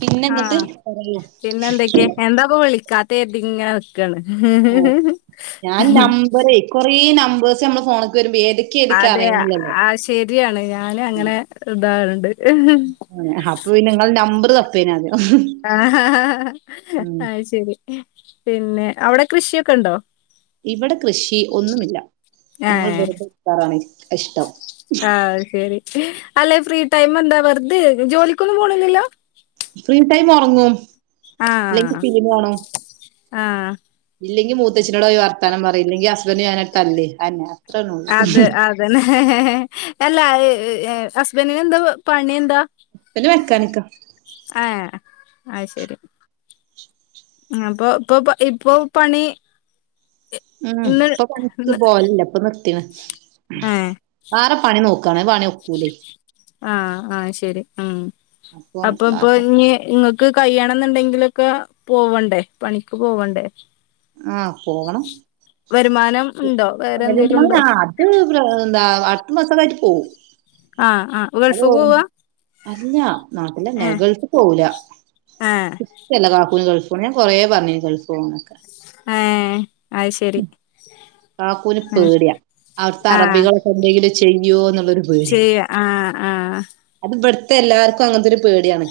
പിന്നെ എന്നിട്ട് ആഹ് പറയൂ പിന്നെന്തൊയ്ക്കെ എന്താ പോ വിളിക്കാ തേ തിങ്ങന നിക്കാണ്. ആഹ് ഞാൻ നമ്പറേ കൊറേ നമ്പേഴ്സ് ഞമ്മളെ ഫോണ്ക്ക് വെരുമ്പേ ഏതെ അതെ ആഹ് ശെരിയാണ് ഞാന് അങ്ങനെ താറുണ്ട് ഹ് ഹ് ആഹ്, അപ്പൊ പിന്നെ ങ്ങളെ നമ്പർ ത പ്പേനാദ്യം. ഹ് ആഹാഹാഹാ അയ്ശെരി. പിന്നെ അവടെ കൃഷിയൊക്കെണ്ടോ? ഇവടെ കൃഷി ഒന്നുമില്ല. ഞങ്ങൾ ഏഹ് വെറുതെ [unintelligible] ക്കാറാണ് ഇഷ്ടം. ആയ്ശെരി. അല്ലെ ഫ്രീ ടൈം എന്താ വെറ്‌തെ ജോലിക്കൊന്നും പോണില്ലല്ലോ? ഫ്രീ ടൈം ഒറങ്ങും. അല്ലെങ്കി ആഹ് സിനിമ കാണും. ആഹ് ഇല്ലെങ്കി മൂത്തച്ചിനോടോയി വർത്താനം പറിം. ഇല്ലെങ്കി ഹസ്ബൻഡ് ഞാനായിട്ട് തല്ല് അന്നെ അത്രള്ളൂ. തെന്നെ, എല്ലാ ഏ ഹസ്ബൻ്റ്നെന്താ പ പണി എന്താ? ബൻ്റ് മെക്കാനിക്കാ. ആഹ്, അയ് ശെരി. അപ്പൊ പ്പൊ പൊ ഇപ്പൊ പണീ ഉം ഇപ്പ പണിക്ക് ഇന്ന് പോലില്ല ഇപ്പ നിർത്തിണ്. ഏഹ് വേറെ പണി നോക്കാണ് അപണി ഒക്കൂലേ? ആഹ് ആഹ് ശരി ഉം അപ്പം അപ്പ ഇപ്പൊ ഇഞ്ഞ് ഇങ്ങ് ക്ക് കയ്യണന്ന്ണ്ടെങ്കിലൊക്കെ പോവണ്ടേ പണിക്ക് പോവണ്ടേ? ആഹ് പോവണം. വരുമാനം ഇണ്ടോ വേറെ എന്തേലും ഉണ്ടോ? അ് പ്രകണന്താ അട്ത്ത മാസക്കായിട്ട് പോവും. ആഹ് ആഹ് അത് ഗൾഫ് പോവാ? അല്ല നാട്ടിലന്നെ ഏഹ് ഗൾഫി പോവൂല. ഏഹ് ഇജ്ജല്ലേ കക്കൂനെ ഗൾഫണ് ഞാൻ കുറേ പറഞ്ഞീനി ഗൾഫ് പോവാനൊക്കെ ഏഹ് അയ് ശരി. കാക്കൂന് ആഹ് പേടിയ അവ്ട്ത്തെ ആഹ് അറബികളൊക്കെ എന്തേങ്കിലും ചെയ്യോന്നുള്ളൊരു പേടി. ചെയ്യ ആഹ് ആഹ് അത് ഇബട്ത്തെ എല്ലാർക്കും അങ്ങത്തെരു പേടിയാണ്.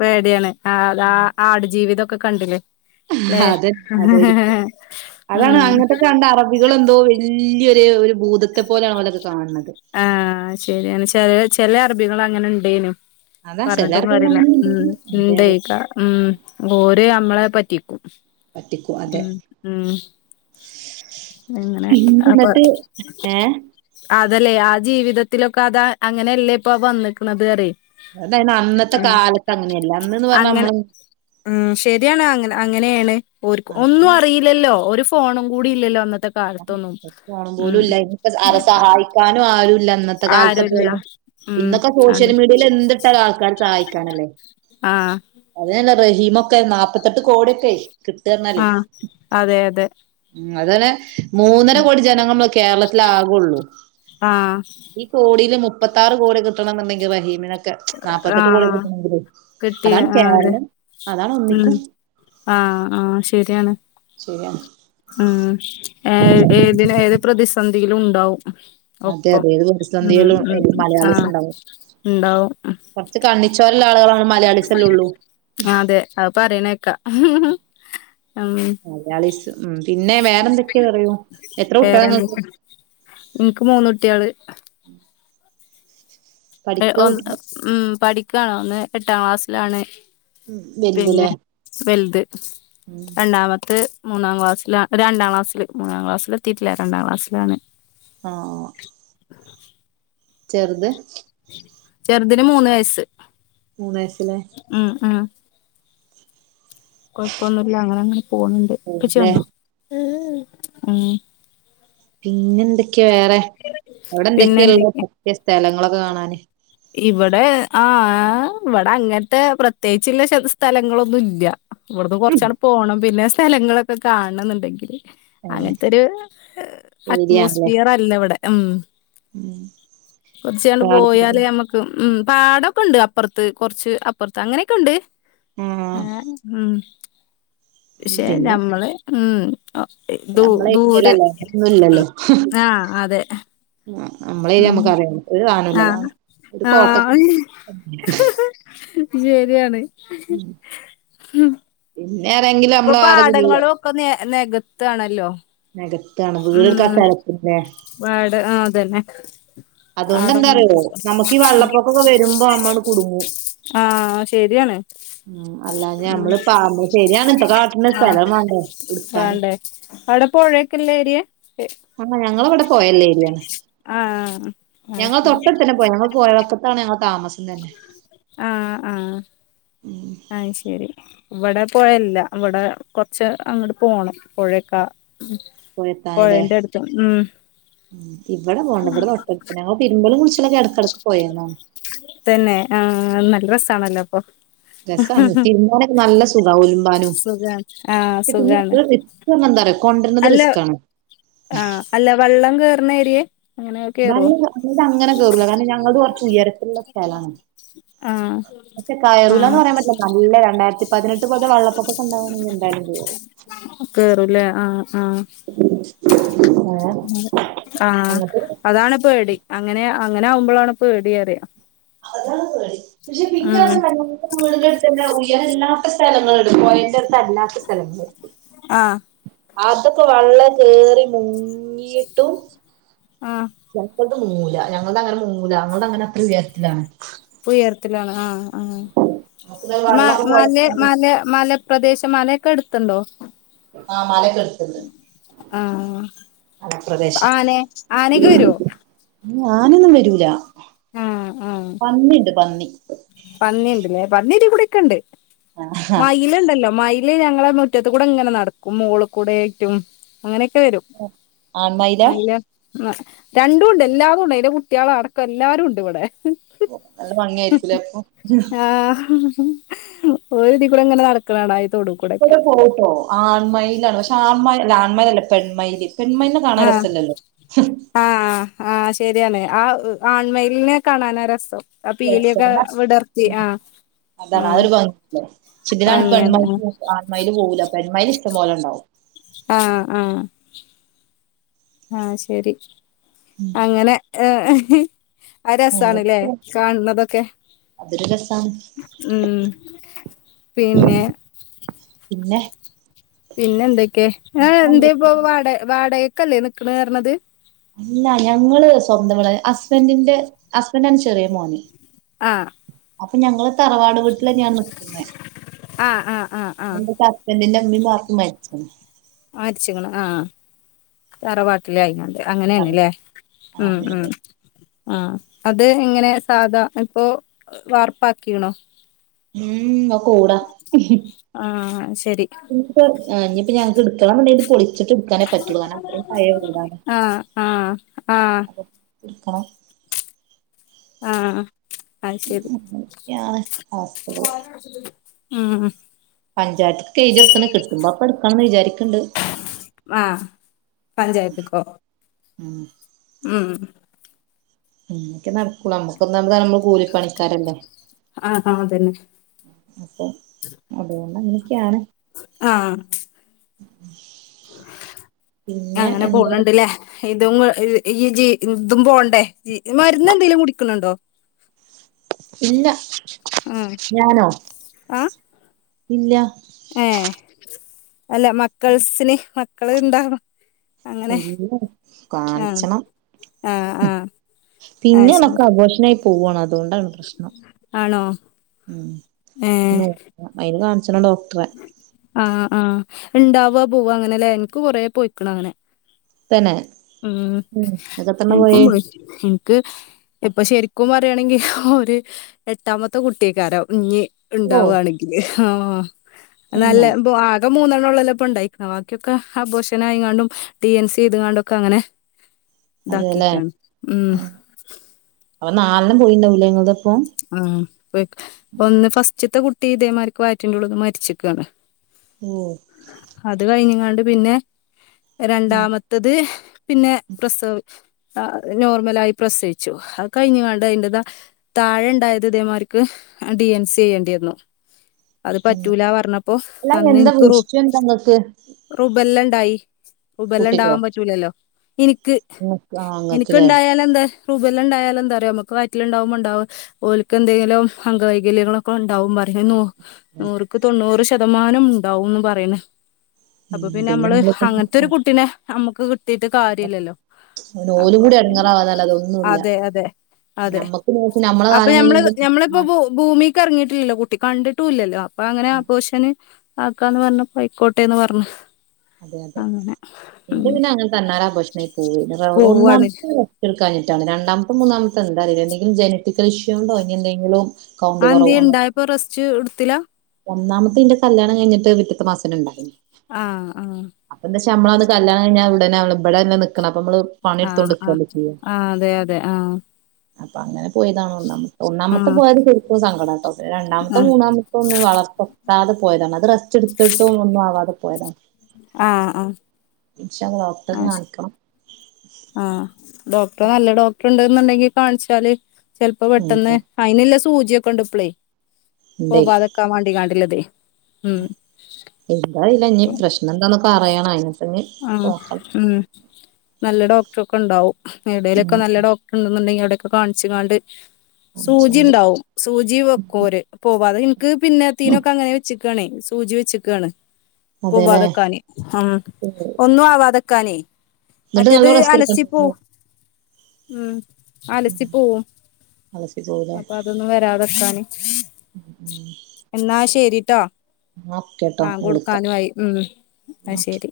പേടിയാണ് ആതാ ആടു ജീവിതൊക്കെ കണ്ടിലെ? അതെ അതായിരിക്കും അതാണ് ഉം അങ്ങത്തക്കെ കണ്ട അറ ബികളെന്തോ വല്ല്യൊരു ഒര് ഭൂതത്തെ പോലാ ഓലൊക്കെ കാണ് ണത് ആഹ് ശരിണ് ചെല ചെല അറബികളങ്ങനെ ഇണ്ടേനു അതാ ചില പറഞ്ഞ്ട്ടും അറബികൾ കാര്യല്ല അങ്ങനെയുണ്ട് ഉം അതെ ഇണ്ടേ അതെ ക ഉം- ഓര് അമ്മളെ പറ്റിക്കും പറ്റിക്കും അതെ ഉം ഉം. എങ്ങനെ പിന്നെ അപ്പ എന്നിട്ട് ഏഹ് അതലെ ആ ജീവിതത്തിലൊക്കെ അതാ അങ്ങനെയല്ലേ ഇപ്പ വന്നക്ക്‌ണത്റിയെ അതയിന് അന്നത്തെ കാലത്ത് അങ്ങനെല്ല അന്ന് പറ്ഞ്ഞാ അങ്ങനെ അമ്മള് ഉം ശരിയാണ് അങ്ങന അങ്ങനേണ് ഓര്ക്ക്‌ ഒന്നും അറീ ലല്ലോ ഒരു ഫോണും കൂടി ഇല്ലല്ലോ അന്നത്തെ കാലത്തൊന്നും ഒര് ഫോണും ഉം പോലുല്ല ഇഞ്ഞ്പ്പോ അരെ സഹായിക്കാനും ആരുല്ല അന്നത്തെ കാലത്തെ ആരുല്ല പോലെ ഉം ഇന്നൊക്കെ സോഷ്യൽ അതെ മീഡിയേല് എന്ത്ട്ടാലും ആൾക്കാര് സഹായിക്കാനല്ലേ ആഹ് അതനെ റഹീമൊക്കെ നാപത്തെട്ട് കോടിയൊക്കെ കിട്ടാറ്ഞ്ഞാലെ ആഹ് അതെ അതെ ഉം അതനെ മൂന്നര ഉം കോടി ജനങ്ങൾ മ്മളെ കേരളത്തില് ആകൊള്ളു. ആഹ് ഈ കോടില് മുപ്പത്താറ് കോടി കിട്ടണണ്ടെങ്കിൽ റഹീമിന് ക്കെ നാല്പത്തെട്ട് കോടി ആഹ് കിട്ടണങ്കിലെ കിട്ടിയ അതാണ് ആഹ് അതെ കേരളം അതാണ് ഉം ഒന്നിക്കും. ആഹ് ആഹ് ശരിയാണ്. ശരിയാണ് ഉം ഏഹ് ഏതിന് ഏത് പ്രതിസന്ധിയിലും ഉണ്ടാവും. അതെ ഒപ്പം അതെ ഏത് ഉം പ്രതിസന്ധിയിലും ഉം ആഹ് ഇണ്ടാവും. കൊറച്ച് കണ്ണിച്ചോരള്ളെ ആളുകള് മ്മള് മലയാളിസല്ലെള്ളൂ അഅ് പറിണേക്കാ മലയാളിസ് ഉം പിന്നെ വേറെന്തക്കെ പറയു. എത്ര കുട്ടിയളാ ഇങ്ങക്ക്‌? ഇന്ക് മൂന്ന് കുട്ടിയാള്. [inaudible] എ പഠിക്കാ ഒന്ന് കുട്ടികള് ഉം പഠിക്കാണ് ഒന്ന് എട്ടാക്ലാസ്സിലാണ്. വലുതല്ലേ? പിന്നെ വെൽത് ഉം വലുതില്ലേ രണ്ടാമത്ത്. മൂന്നാം ക്ലാസില രണ്ടാം ക്ലാസ്സില് മൂന്നാം ക്ലാസ്സിലെത്തിട്ടില്ല രണ്ടാം ക്ലാസ്സിലാണ്. ആഹ് ചെറ്ത് ചെർതിന് മൂന്ന് വയസ്സ്. മൂന്ന് വയസ്സ്ലേ? ഉം ഉം.. കൊഴപ്പൊന്നുംല്ല അങ്ങനെ അങ്ങനെ പോന്നുണ്ട് ല്ലേ ഉപ്പച്ചിവന്നോ ഉം.. പിന്നെ എന്തൊക്കെയാ വേറെ അവിടെ പിന്നെ എന്തൊക്കെയാ ഉള്ളെ എന്തൊക്കെയ പറ്റിയ സ്ഥലങ്ങളൊക്കെ കാണാന് ഇവിടെ ആഹ് ഇവിടെ അങ്ങനത്തെ പ്രത്യേകിച്ചുള്ള ച സ്ഥലങ്ങളൊന്നും ഇല്ല ഇവിടുന്ന് കൊറച്ചാട് പോണം പിന്നെ സ്ഥലങ്ങളൊക്കെ കാണേണം എന്നുണ്ടെങ്കില് ഏഹ് അങ്ങനത്തൊരു ഏരിയാണല്ലേ അറ്റ്മോസ്ഫിയർ അല്ല ഇവിടെ ഉമ് ഉം കൊറച്ചിയാള് കാട് പ്രദേശം പോയാലേമ്മക്ക് ക്ക് ഉം പാടൊക്കെ ഉണ്ട് അപ്പുറത്ത് കൊറച്ച് അപ്പുറത്ത് അങ്ങനെയൊക്കെ ഉണ്ട്. ആഹ് ഉം പക്ഷെ പിന്നെ ഞമ്മള് ഉം ഒ ഏഹ് ദൂ നമ്മളെ ദൂരെ ഏരിയയിലല്ലേ ഒന്നും ഉം ആഹ് അതെ ആഹ് ഞമ്മളെ ഉം ഞമ്മക്ക് അറിയ ഒര് സാധനവും ഇല്ലാതാണ് ആഹ് ആഹ് ശരിയാണ് പിന്നെ എതെങ്കിലും ഇപ്പൊ പാടങ്ങളും ഒക്കെ നെ നെകത്താണല്ലോ നെകത്താണ് വീടക്കരക്കന്നെ ബാട് ആഹ് അതന്നെ അതുകൊണ്ട് എന്താറിയോ നമുക്ക് ഈ വെള്ളപ്പൊക്കൊക്കെ വരുമ്പോ നമ്മള് [unintelligible] കുടുങ്ങും ആഹ് ശരിയാണ്. അല്ലാ ഞമ്മള് പ ശരിയാണ് ഇപ്പ കാട്ടിന്റെ ആഹ് സ്ഥലം വേണ്ട എടുക്കാന് വേണ്ടേ അവിടെ പോഴയക്ക ഉള്ള എരിയെ ആഹ് ഞങ്ങളിവിടെ പോയല്ല ഏരിയാണ് ആഹ് ഞങ്ങ അയ്ശരി തൊട്ടടുത്ത് തന്നെ പോയ പോയ വക്കത്താണ് ഞങ്ങള് താമസ ആഹ് ആഹ് അയ്ശരി ഇവിടെ പോയ ഇല്ല ഇവിടെ കൊറച്ച് അങ്ങോട്ട് പോണം പുഴക്കാ പുഴേന്റെ അടുത്തും ഉം ഉം ഇവിടെ പോവണ്ട ഇവിടെ തൊട്ടടുത്ത് ഞങ്ങള് തിരുമ്പലും കുളിച്ചിലൊക്കെ ഇടക്കിടക്ക് പോയന്നോ തന്നെ ആഹ് നല്ല രസാണല്ലോ അപ്പൊ രസമാണ് തിരുമ്പനോക്കെ നല്ല സുഖാവലു ബാനു സുഖാണ് ആഹ് പിന്നെ സുഖാണ് റിസ് എന്താനറിയോ കൊണ്ടുവരുന്നത് അല്ല റിസ്ക്ക ആണ് ആഹ് അല്ല വെള്ളം കേയറുന്ന ഏരിയെ അങ്ങനെ കേറുവോ വെള്ള പിന്നെ അങ്ങനെ കേറുല്ല കാരണം ഞങ്ങള് കൊറച്ച് ഉയരത്തിലുള്ള സ്ഥലാണ്. ആഹ് പക്ഷേ കയറൂല എന്ന് ആഹ് പറയാൻ പറ്റില്ല നല്ല രണ്ടായിരത്തി പതിനെട്ട് പോലത്തെ വെള്ളപ്പൊ ക്കെണ്ടാവണെങ്കിൽ എന്താലും കേറും കേറുംല്ലേ ആഹ് ആഹ് [unintelligible] ആഹ് അങ്ങനത്തെ അതാണ് പേടി അങ്ങനെ അങ്ങനെ ആവുമ്പോളാണ് പേടിയറിയാ അതാണ് പേടി പക്ഷെ പിന്നെ ഉം അര് ഇപ്പ വീട് ന്റെ അടുത്ത് തന്നെ ഉയരല്ലാത്ത സ്ഥലങ്ങള ഉണ്ട് പോയണ്ടെ അടുത്ത് അല്ലാത്ത സ്ഥലങ്ങള് ആഹ് അതൊക്കെ വെള്ളം കേറി മുങ്ങിട്ടും ആഹ് പൊറത്തോട്ട് മൂങ്ങുല്ല ഞങ്ങടെ അങ്ങനെ മുങ്ങുല ഞങ്ങടെ അങ്ങനെ അത്ര ഉയരത്തിലാ ഇപ്പ ഉയരത്തിലാണ് ആഹ് ആഹ് നമുക്ക് മ വെള്ളമൊക്കെ മല പോയണ്ട് മല മല പ്രദേശം മലൊക്കെ അടുത്തുണ്ടോ ആഹ് മലക്കടു ആഹ് മലപ്രദേശ ആന ആനക്ക് വരുവോ ആനൊന്നും വരൂല പന്നിണ്ട് പന്നി പന്നിണ്ട്ല്ലേ പന്നിടികൂടെക്കെ ഉണ്ട് ആഹ് മയിലുണ്ടല്ലോ മയിൽ ല് ഞങ്ങടെ മുറ്റത്ത് കൂടെ ഇങ്ങനെ നടക്കും മോളിൽ കൂടെ ആയിട്ടും അങ്ങനെയൊക്കെ വരും. ആൺമയിലാ രണ്ടുംണ്ട് എല്ലാരു ഉണ്ട് അന്റെ കുട്ടികള് അടക്കം എല്ലാരും ഉണ്ട് ഇവിടെ ഓ നല്ല ഭംഗിയായിരിക്കുലേ അപ്പൊ ആഹ് ഒരുതി കൂടെ ഇങ്ങനെ നടക്കണാണ ഈ തൊടൂ കൂടെക്കെ ഇതിലെ പൊഉട്ടോ ആൺമലാണ് പക്ഷെ ആൺമ ല ആൺമയ്ലല്ല പെൺമയ്ൽ പെണ് മയിലിനെ കാണാന് ആഹ് രസല്ലല്ലോ ആഹ് ആഹ് ശരിയാണ് ആ ആൺമയ്ലിനെ കാണാനാ രസം അപ്പീലിയൊക്കെ വിടർത്തി ആഹ് അതാണ് ആഹ് അതൊരു ഭംഗിണ്ടാഉ ക്ഷ ഇതിനാണ് വാങ്ങിയാണ് പെൺമൈല് ആഹ് ആൺമയ്ൽ പോകൂല പെൺമയ്ല് ഇഷ്ടംപോലെണ്ടാവും ആഹ് ആഹ് ആഹ് ശരി അങ്ങനെ ഏഹ് എഹ് രസാണ്ല്ലേ അങ്ങനത്തെ കാൺന്നതൊക്കെ അതൊരു രസാണ് ഉം പിന്നെ പിന്നെ പിന്നെന്തൊക്കെ ഏഹ് എന്ത ഇപ്പൊ എന്തൊക്കെയാ? വാടക വാടകക്കല്ലേ നിക്ണർഞ്ഞത് ല്ല ഞങ്ങള് സ്വന്തവീട ഹസ്ബൻഡിന്റെ ഹസ്ബൻഡാണ് ചെറിയ മോന് ആഹ് അപ്പൊ ഞങ്ങള് തറവാട് വീട്ടിലെന്നെ ഞാൻ നിക്കുന്ന ആഹ് ആഹ് ആഹ് ആഹ് എന്റെ ബന്റിന്റെ മ്മി ബാപ്പി മര്ച്ണ് ആയിരിച്ക്കണോ ആഹ് തറവാാട്ടിലയിങ്ങണ്ട് അങ്ങനേണ് അതെ ല്ലേ ഉം ഉം അതെ ആഹ് അത് എങ്ങനെ സാധാ ഇപ്പോ വാർപ്പാക്കിണോ ഉം ഒക്ക ഓ ടാ ഇ ആഹ് ശരി ഞ്ഞിപ്പ ഞങക്ക് എടുക്കണം വേണ്ടിട്ട് പൊളി ച്ചിട്ട് ട്ക്കാനേ പറ്റുള്ളൂകാരണം പയേവീടാ ആഹ് ആഹ് ആഹ് ആഹ് ആഹ് അഹ് ശരി അങ്ങനെയൊക്കെയാണ് അവസ്ഥകള് ഉം ഉം പഞ്ചായത്ത്ക് കെയ്ത്യോട്ത്ണ് കിട്ടുമ്പോ അപ്പൊ എടുക്കണംന്ന് വിചാരിക്ണ്ട് ആഹ് പഞ്ചായത്ക്കൊ ഉം ഉം ഇൻക് നടക്കൂള നമ്മുക്കൊന്ന [unintelligible] കൂലിപ്പണിക്കാരല്ലേ ആഹ് ആഹ് അതന്നെ അപ്പൊ അതുകൊണ്ട അങ്ങനെയൊക്കെയാണ് ആഹ് പിന്നെ അങ്ങനെ എന്താ പോണ് ണ്ട്ല്ലേ ഇതും ഈ ജി ഇതും പോണ്ടേ മരുന്ന് എന്തെലും കുടിക്ണ് ണ്ടോ? ഇല്ല ആഹ് ഞാനോ ഇല്ല ഏഹ് അല്ല മക്കൾസിന് മക്കള് ണ്ടാവാ ഇല്ല ആഹ് കാൺച്ചണം ആഹ് ആഹ് ആഹ് പിന്നെ ശരി ണൊക്കെ ആഭോഷനായി പോവാണ് അതോണ്ടാണ് പ്രശ്നം ആണോ ഉം ഏ നോക്ക അയിന് കാണിച്ണ ഡോക്ടറെ ആഹ് ആഹ് ഉണ്ടാവ പോവ അങ്ങനെല്ലേ ഇൻക്ക് കൊറെ പോയിക്ണങ്ങനെ തന്നെ അൻകെത്രണ്ണ പോയേ ഇൻക് ഇപ്പൊ ശരിക്കും പറയാണെങ്കി ഒരു എട്ടാമത്തെ കുട്ടിയ്ക്കാരം ഇഞ്ഞ് ഓ ണ്ടാവാണെങ്കില് ആഹ് നല്ല തന്നെ [unintelligible] ക്കെ മൂന്നെണ്ണള്ളൊല്ലോ ഇപ്പം ണ്ടായിക്ണ് ബാക്കിയൊക്ക അബോഷൻ ആയിങാണ്ടും ഡി എൻ സി എയ്ത്കാണ്ടൊ ക്ക അങ്ങനെ അതെല്ലേ ഇതാക്കിക്കാണ് ഉം അപ്പൊ നാലണ്ണം പോയിണ്ടാഉലെ ങ്ങള്തപ്പം ആഹ് ഒന്ന് ഫസ്റ്റത്തെ കുട്ടി ഇതേമാർക്ക് വയറ്റിന്റുള്ള്ന്ന് മരിച്ക്കാണ് ഓഹ് അത് കഴിഞ്ങ്ങാണ്ട് പിന്നെ ഉം രണ്ടാമത് ത്തത് പിന്നെ പ്രസവ് ആ നോർമലാ ആയി പ്രസവിച്ചു അ കഴിഞ്ക്കാണ്ട് അതിന്ററെതാ. താഴെ ഉണ്ടായത് ഇതേമാർക്ക് ഡി എൻ സി ചെയ്യേണ്ടി വന്നു അത് തന്നെ പറ്റൂല പറഞ്ഞപ്പോ അല്ല അന്ന് എന്താ എനിക്ക് റൂ വിഷയം എന്താ ഇങ്ങക്ക് റുബെല്ല ഇണ്ടായി റുബല്ല കുട്ടിക്കോ ഉണ്ടാവാൻ പറ്റൂലല്ലോ ഇനിക്ക്. ഇങ്ങക്ക് ആ എനിക്ക് ഇങ്ങക്ക്ല്ലേ ഉണ്ടായാല എന്താ രൂപല്ല ഉണ്ടായാല എന്താറി യോ നമുക്ക് വയ്യറ്റിലിൽ ഉണ്ടാവുബോ ഉണ്ടാവും ഓലക്ക് എന്തെങ്കിലും അംഗവൈകല്യങ്ങളൊക്കെ ഉണ്ടാവും പറിം അയ് നൂ- ക്ക് തൊണ്ണൂറ് ശതമാനം ഉണ്ടാവന്ന് പറയണ് അപ്പൊ ഉം പിന്നെ നമ്മള് നമ്മളിപ്പോ അങ്ങനത്തെ ഒരു കുട്ടീനെ നമ്മുക്ക് കിട്ടീട്ട് കാര്യ ഇല്ലല്ലോ. പിന്നെ ഓലും അപ്പൊ കൂടി പിന്നെ എടങ്ങേറാവാന്നല്ലാതെ ഒന്നുല്ല അതെ അതെ അതെ ഞമ്മക്ക് നോക്കി നമ്മളെ അപ്പൊ കാലം ഞമ്മള് കഴിഞ്ഞ് ഞമ്മളിപ്പോ ആ പോ ഭൂമിക്ക് ഇറങ്ങിയിട്ടില്ലല്ലോ കുട്ടി കണ്ടിട്ടുംല്ലല്ലോ അപ്പൊ അങ്ങനെ ആ പോഷന്. ആക്കന്ന് പറഞ്ഞ പയിക്കോട്ടെന്ന് പറഞ് അതെ അതെ എന്റെ പിന്നെ അങ്ങനെ തണ്ണാലെ ആ ഭോർഷണായി പോവ ഒന്നാം പോവാണ് ല്ല. തീർക്കാനിട്ടാണ്ണ് രണ്ടാമത്തും മൂന്നാമത്തെ എന്തറ എന്തങ്കിലും ജനറ്റിക്കൽ ഇഷ്യൂ ഉണ്ടോ ഇനി എന്തെങ്കിലും. കൗണ്ട് ആ എന്തേ കുറവോ ഇണ്ടായപ്പോ റസ്റ്റ് എടുത്തില്ല. ഒന്നാമത്തെ ഇന്റെ കല്യാണം കഴിഞ്ഞിട്ട് പിറ്റത്തെ മാസം ഉണ്ടായിനി ആഹ് ആങ്ങനെ അപ്പ എന്താെ നമ്മള് കല്യാണം കിഞ്ഞാൽ ഉടന്നെ ഇവിടെ തന്നെ നിക്കണം അപ്പ നമ്മള്. പണിയെടുത്തോണ്ട് ആഹ് ആ നിക്കല്ലേ ചെയ്യാ ആഹ് അതെ അതെ ആഹ് അപ്പൊ അങ്ങനെ പോയതാണ് ഒന്നാമത്തെ ഒന്നാമത്തെ ആഹ് പോയത് സെരിക്കോ സങ്കടംട്ടോ രണ്ടാമത്തെ ആഹ് മൂന്നാമത്തെ. ഇ ഒന്നും വളർത്തക്കാതെ പോയതാണ് അത് റസ്റ്റ് എടുത്തിട്ടും ഒന്നും ആവാതെ പോയതാണ്. ആഹ് ആഹ് ഇൻഷാ അള്ളാ ഡോക്ടറെ ആഹ് ശ കാണിക്കണം. ആഹ് ഡോക്ടർ നല്ല ഡോക്ടർ ഉണ്ട്ന്നുണ്ടെങ്കി കാണിച്ചാല് ചിലപ്പോ പെട്ടെന്ന്. ഉം അയിനില്ല സൂചിയൊക്കെ ഉണ്ട് ഇപ്പളേയ് ഇണ്ടേ പോവാതൊക്കാൻ വാണ്ടിയുള്ളത്. എന്താ അറിയില്ല ഇഞ്ഞ് പ്രശ്നം എന്താന്നൊക്കെ അറയണം അയ്ന് ആഹ് ഉം നല്ല ഡോക്ടർ ഒക്കെ ഉണ്ടാവും എവിടലൊക്കെ ഉം നല്ല ഡോക് ഉണ്ടെന്നുണ്ടെങ്കി അവിടെൊക്കെ കാണിച്ച്ങ്ങാണ്ട് സൂചി ആവശ്യണ്ട് ഉണ്ടാവും സൂചി വെക്കും ഓര് പോവാ അത് ഇനിക്ക് പിന്നെ തീനൊക്കെ അങ്ങനെ വെച്ചിട്ട്. ണ് സൂചി വെച്ചക്കയാണ് പോവതെക്കാന് ആ ഒന്നും ആവാതെ നിക്കാനേയ് മറ്റേത് നല്ലോം റെസ്റ്റ് അലസി എടുക്കണ്ടല്ലേ പോവും ഉം അലസിപോവും അലസി പോവൂലേ അപ്പൊ അത ഒനും വരാതെനിക്കാന് എന്നാ ശരിട്ടെ ആഹ് ബാങ്ക് കൊടുക്കാനും ആയി ഉം ആയ് ഓക്കെ ശരി.